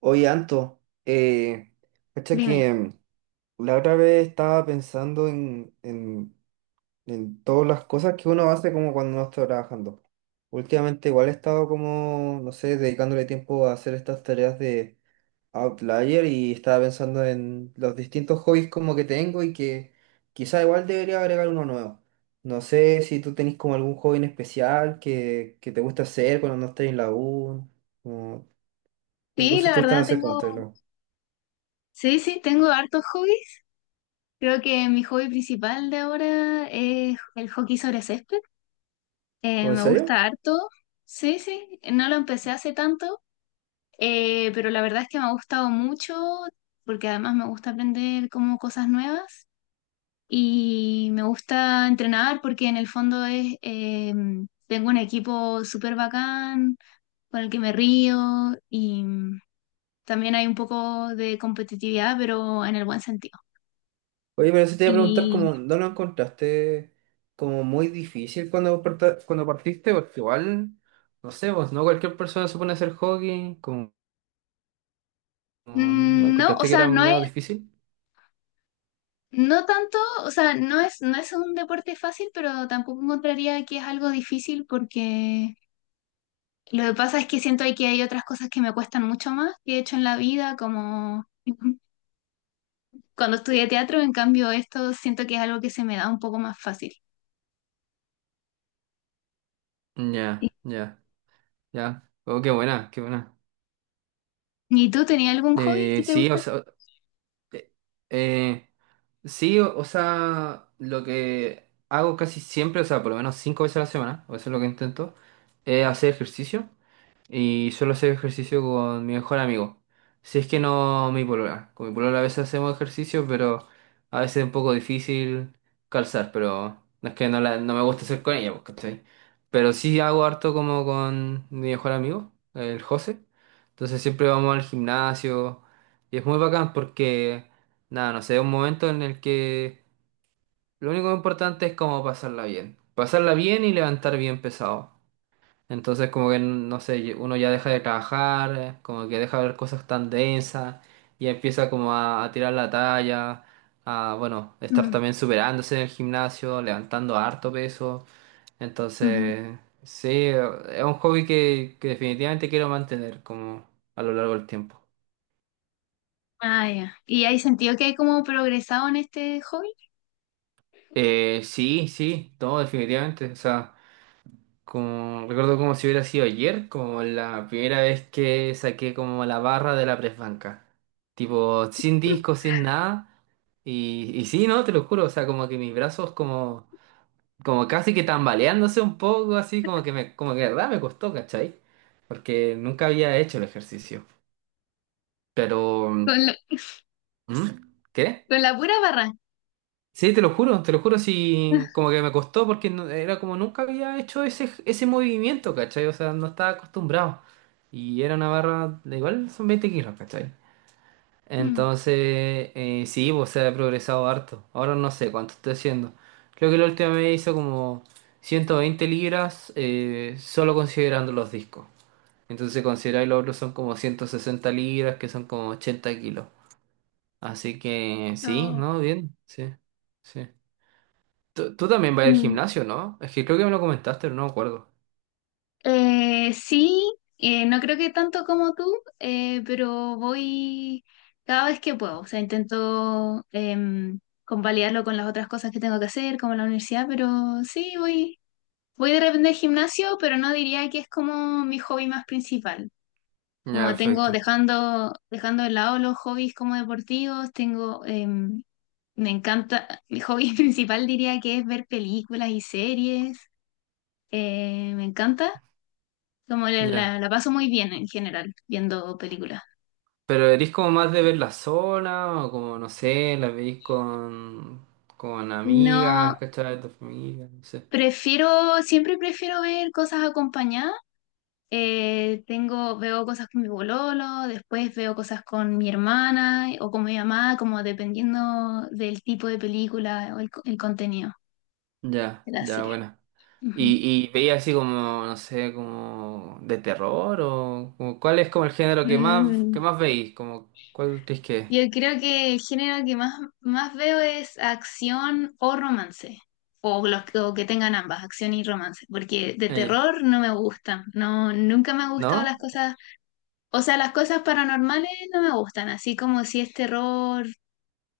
Oye, Anto, cacha Dime. que la otra vez estaba pensando en todas las cosas que uno hace como cuando no está trabajando. Últimamente igual he estado como, no sé, dedicándole tiempo a hacer estas tareas de Outlier y estaba pensando en los distintos hobbies como que tengo y que quizá igual debería agregar uno nuevo. No sé si tú tenés como algún hobby en especial que te gusta hacer cuando no estás en la U, como, como Sí, cosas la que te gustan verdad hacer cuando tengo, estás en la U. sí, sí, tengo hartos hobbies. Creo que mi hobby principal de ahora es el hockey sobre césped. ¿O en Me serio? gusta harto. Sí, sí, no lo empecé hace tanto, pero la verdad es que me ha gustado mucho porque además me gusta aprender como cosas nuevas y me gusta entrenar porque en el fondo es, tengo un equipo súper bacán con el que me río y también hay un poco de competitividad, pero en el buen sentido. Oye, pero eso te iba a preguntar, Y como, ¿no lo encontraste como muy difícil cuando, cuando partiste? Porque igual, no sé, vos, ¿no? Cualquier persona se pone a hacer hockey, ¿no no, o encontraste que sea, era medio difícil? no tanto, o sea, no es un deporte fácil, pero tampoco encontraría que es algo difícil porque lo que pasa es que siento que hay otras cosas que me cuestan mucho más que he hecho en la vida, como cuando estudié teatro, en cambio esto siento que es algo que se me da un poco más fácil. ¿Y Ya, ya, ya. Oh, qué buena, qué buena. y tú tenías algún hobby que te Sí, gusta o hacer? sea, eh, eh, sí, o sea, lo que hago casi siempre, o sea, por lo menos 5 veces a la semana, o eso es lo que intento, es hacer ejercicio. Y suelo hacer ejercicio con mi mejor amigo. Si es que no mi polola. Con mi polola a veces hacemos ejercicio, pero a veces es un poco difícil calzar, pero no es que no, no me gusta hacer con ella, pues, ¿cachai? Pero sí hago harto como con mi mejor amigo, el José. Entonces siempre vamos al gimnasio y es muy bacán porque, nada, no sé, es un momento en el que lo único importante es como pasarla bien. Pasarla bien y levantar bien pesado. Entonces como que, no sé, uno ya deja de trabajar, como que deja de ver cosas tan densas y empieza como a tirar la talla, a, bueno, estar Mm, también superándose en el gimnasio, levantando harto peso. ujú. Entonces, sí, es un hobby que definitivamente quiero mantener como a lo largo del tiempo. Ah, ya. ¿Y hay sentido que hay como progresado en este hobby? Sí, sí, no, definitivamente. O sea, como, recuerdo como si hubiera sido ayer, como la primera vez que saqué como la barra de la presbanca. Tipo, sin disco, sin nada. Y sí, ¿no? Te lo juro, o sea, como que mis brazos como, como casi que tambaleándose un poco, así como que me, como que de verdad me costó, ¿cachai? Porque nunca había hecho el ejercicio. Pero, ¿mm? Con ¿Qué? Con la pura barra. Sí, te lo juro, sí, como que me costó porque era como nunca había hecho ese movimiento, ¿cachai? O sea, no estaba acostumbrado. Y era una barra, de igual son 20 kilos, ¿cachai? Mm, Entonces, sí, pues se ha progresado harto. Ahora no sé cuánto estoy haciendo. Creo que la última vez hizo como 120 libras, solo considerando los discos. Entonces, considerar los otros son como 160 libras, que son como 80 kilos. Así que sí, oh, ¿no? Bien, sí, sí. Tú también vas al mm. gimnasio, ¿no? Es que creo que me lo comentaste, pero no me acuerdo. Sí, no creo que tanto como tú, pero voy cada vez que puedo. O sea, intento convalidarlo con las otras cosas que tengo que hacer, como la universidad, pero sí, voy, voy de repente al gimnasio, pero no diría que es como mi hobby más principal. Ya, Como tengo, perfecto. dejando, dejando de lado los hobbies como deportivos, tengo, me encanta, mi hobby principal diría que es ver películas y series. Me encanta, como Ya. la paso muy bien en general viendo películas. Pero eres como más de ver la zona, o como, no sé, la veis con No, amigas, ¿cachai? De tu familia, no sé. prefiero, siempre prefiero ver cosas acompañadas. Tengo, veo cosas con mi bololo, después veo cosas con mi hermana o con mi mamá, como dependiendo del tipo de película o el contenido Ya, de la ya, serie. bueno. Ujú. ¿Y veías así como, no sé, como de terror, o como cuál es como el género que más, Mm, que más veis? Como, ¿cuál crees que es? yo creo que el género que más, más veo es acción o romance, o, o que tengan ambas, acción y romance, porque de Eh, terror no me gustan, no, nunca me han gustado las ¿No? cosas, o sea, las cosas paranormales no me gustan, así como si es terror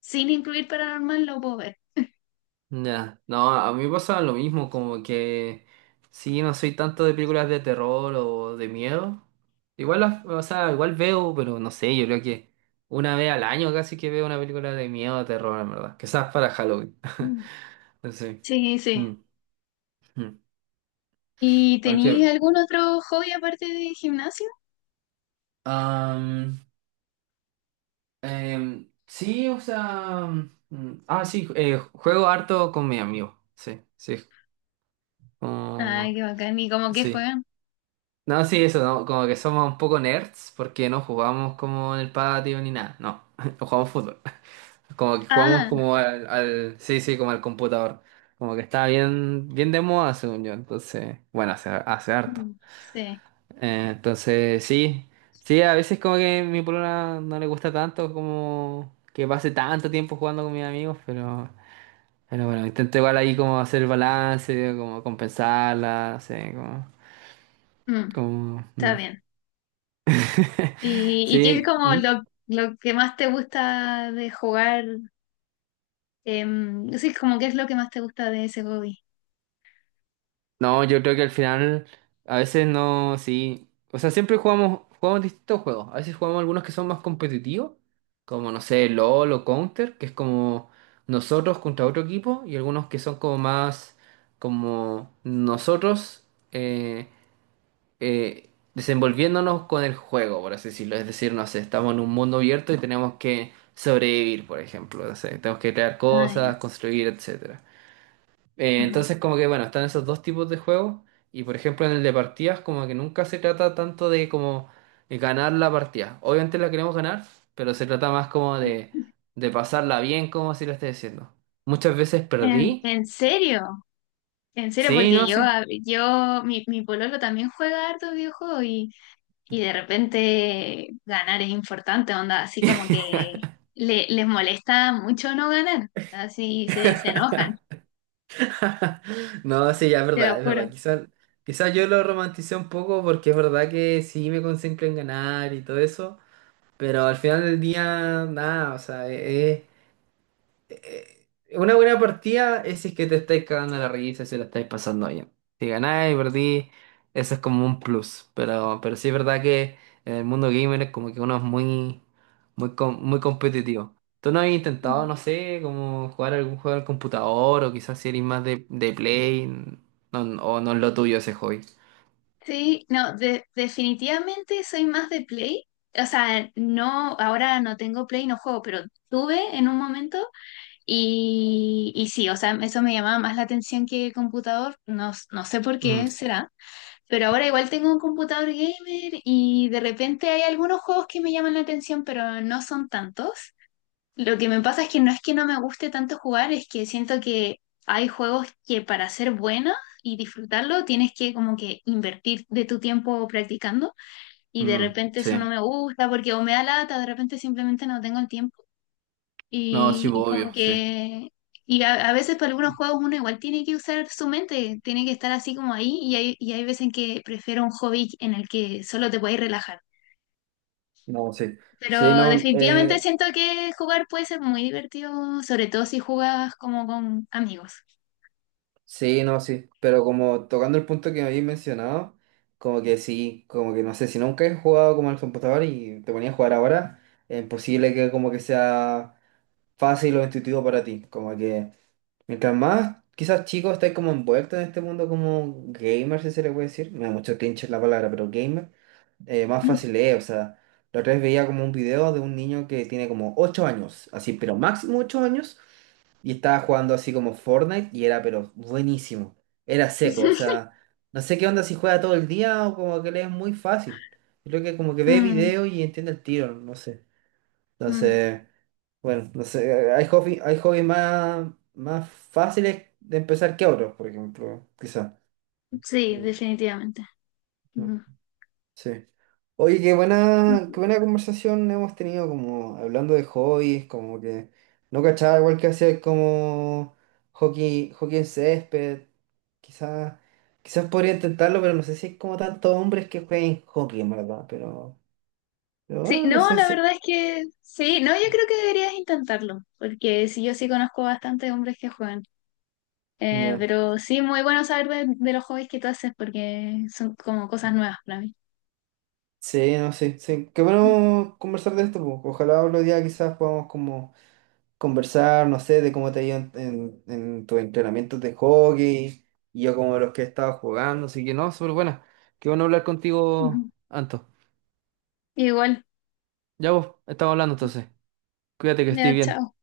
sin incluir paranormal lo puedo ver. Ya, no, a mí me pasa lo mismo, como que sí, no soy tanto de películas de terror o de miedo. Igual las, o sea, igual veo, pero no sé, yo creo que 1 vez al año casi que veo una película de miedo o terror, en verdad. Quizás para Halloween. Mm, Sí. sí, sí. Mm, mm. ¿Y Okay. tenéis algún otro hobby aparte de gimnasio? Am, sí, o sea, sí, juego harto con mi amigo. Sí, sí. Ay, como- qué bacán, ¿y cómo que sí. juegan? No, sí, eso, no, como que somos un poco nerds porque no jugamos como en el patio ni nada, no, no jugamos fútbol, como que jugamos Ah, como sí, sí, como al computador, como que está bien, bien de moda según yo, entonces, bueno, hace harto. mm, sí, Entonces, sí, sí, a veces como que mi polola no le gusta tanto como que pase tanto tiempo jugando con mis amigos, pero bueno, intento igual ahí como hacer balance, como compensarla, no sé, como, mm, como, está mm. bien. Y qué es Sí, como ¿mm? Lo que más te gusta de jugar? Sí, como qué es lo que más te gusta de ese hobby. No, yo creo que al final a veces no, sí. O sea, siempre jugamos, jugamos distintos juegos. A veces jugamos algunos que son más competitivos, como no sé, LOL o Counter, que es como nosotros contra otro equipo, y algunos que son como más como nosotros eh, desenvolviéndonos con el juego, por así decirlo. Es decir, no sé, estamos en un mundo abierto y tenemos que sobrevivir, por ejemplo. No sé, tenemos que crear Ah, ya. cosas, construir, etc. Entonces, como que bueno, están esos dos tipos de juegos. Y por ejemplo, en el de partidas, como que nunca se trata tanto de como de ganar la partida. Obviamente la queremos ganar, pero se trata más como Ujú. de pasarla bien, como si lo esté diciendo. Muchas veces perdí. En serio? En serio, Sí, porque no, yo, sí. Yo, mi pololo también juega harto videojuegos y de repente ganar es importante, onda, así como que le, les molesta mucho no ganar, así se, se enojan, No, sí, ya es te verdad, lo es verdad. juro. Quizás yo lo romanticé un poco porque es verdad que sí me concentro en ganar y todo eso. Pero al final del día, nada, o sea, es, eh, una buena partida es si es que te estáis cagando la risa, si la estáis pasando bien. Si ganáis, perdí, eso es como un plus. Pero sí es verdad que en el mundo gamer es como que uno es muy, muy, muy competitivo. ¿Tú no has intentado, no sé, como jugar algún juego al computador o quizás si eres más de Play o no es lo tuyo ese hobby? Sí, no, definitivamente soy más de Play. O sea, no, ahora no tengo Play, no juego, pero tuve en un momento y sí, o sea, eso me llamaba más la atención que computador, no, no sé por Mm, qué será, pero ahora igual tengo un computador gamer y de repente hay algunos juegos que me llaman la atención, pero no son tantos. Lo que me pasa es que no me guste tanto jugar, es que siento que hay juegos que para ser buena y disfrutarlo tienes que como que invertir de tu tiempo practicando y de mm, repente sí. eso no me gusta porque o me da lata, de repente simplemente no tengo el tiempo No, sí, y como obvio, sí. que... Y a veces para algunos juegos uno igual tiene que usar su mente, tiene que estar así como ahí y hay veces en que prefiero un hobby en el que solo te puedes relajar. No, sí. Sí, Pero no, definitivamente siento que jugar puede ser muy divertido, sobre todo si juegas como con amigos. sí, no, sí, pero como tocando el punto que me habéis mencionado, como que sí, como que no sé, si nunca he jugado como al computador y te ponías a jugar ahora, es imposible que como que sea fácil o intuitivo para ti, como que mientras más, quizás chicos, estáis como envueltos en este mundo como gamer, si se le puede decir. Me da mucho cringe la palabra, pero gamer. Más fácil es, o sea, la otra vez veía como un video de un niño que tiene como 8 años, así, pero máximo 8 años, y estaba jugando así como Fortnite y era, pero buenísimo, era seco, o sea, no sé qué onda si juega todo el día o como que le es muy fácil. Yo creo que como que ve Mm, video y entiende el tiro, no sé. mm. Entonces... Bueno, no sé, hay hobbies más, más fáciles de empezar que otros, por ejemplo, quizá. Sí, Mm. definitivamente. Mm, Mm. sí. Oye, qué buena conversación hemos tenido como hablando de hobbies, como que no cachaba igual que hacer como hockey en césped. Quizás, quizás podría intentarlo, pero no sé si hay como tantos hombres que jueguen hockey, en verdad, pero, pero, Sí, ah, no no, sé la si. verdad es que sí, no, yo creo que deberías intentarlo, porque sí, yo sí conozco bastante hombres que juegan. Ya. Pero sí, muy bueno saber de los hobbies que tú haces, porque son como cosas nuevas para mí. Sí, no sé, sí. Qué bueno conversar de esto, po. Ojalá otro día quizás podamos como conversar, no sé, de cómo te ha ido en tus entrenamientos de hockey y yo como de los que he estado jugando, así que no, súper buena. Qué bueno hablar contigo, Ujú. Anto. Igual, Ya vos, estamos hablando entonces. Cuídate que estés ya, bien. chao.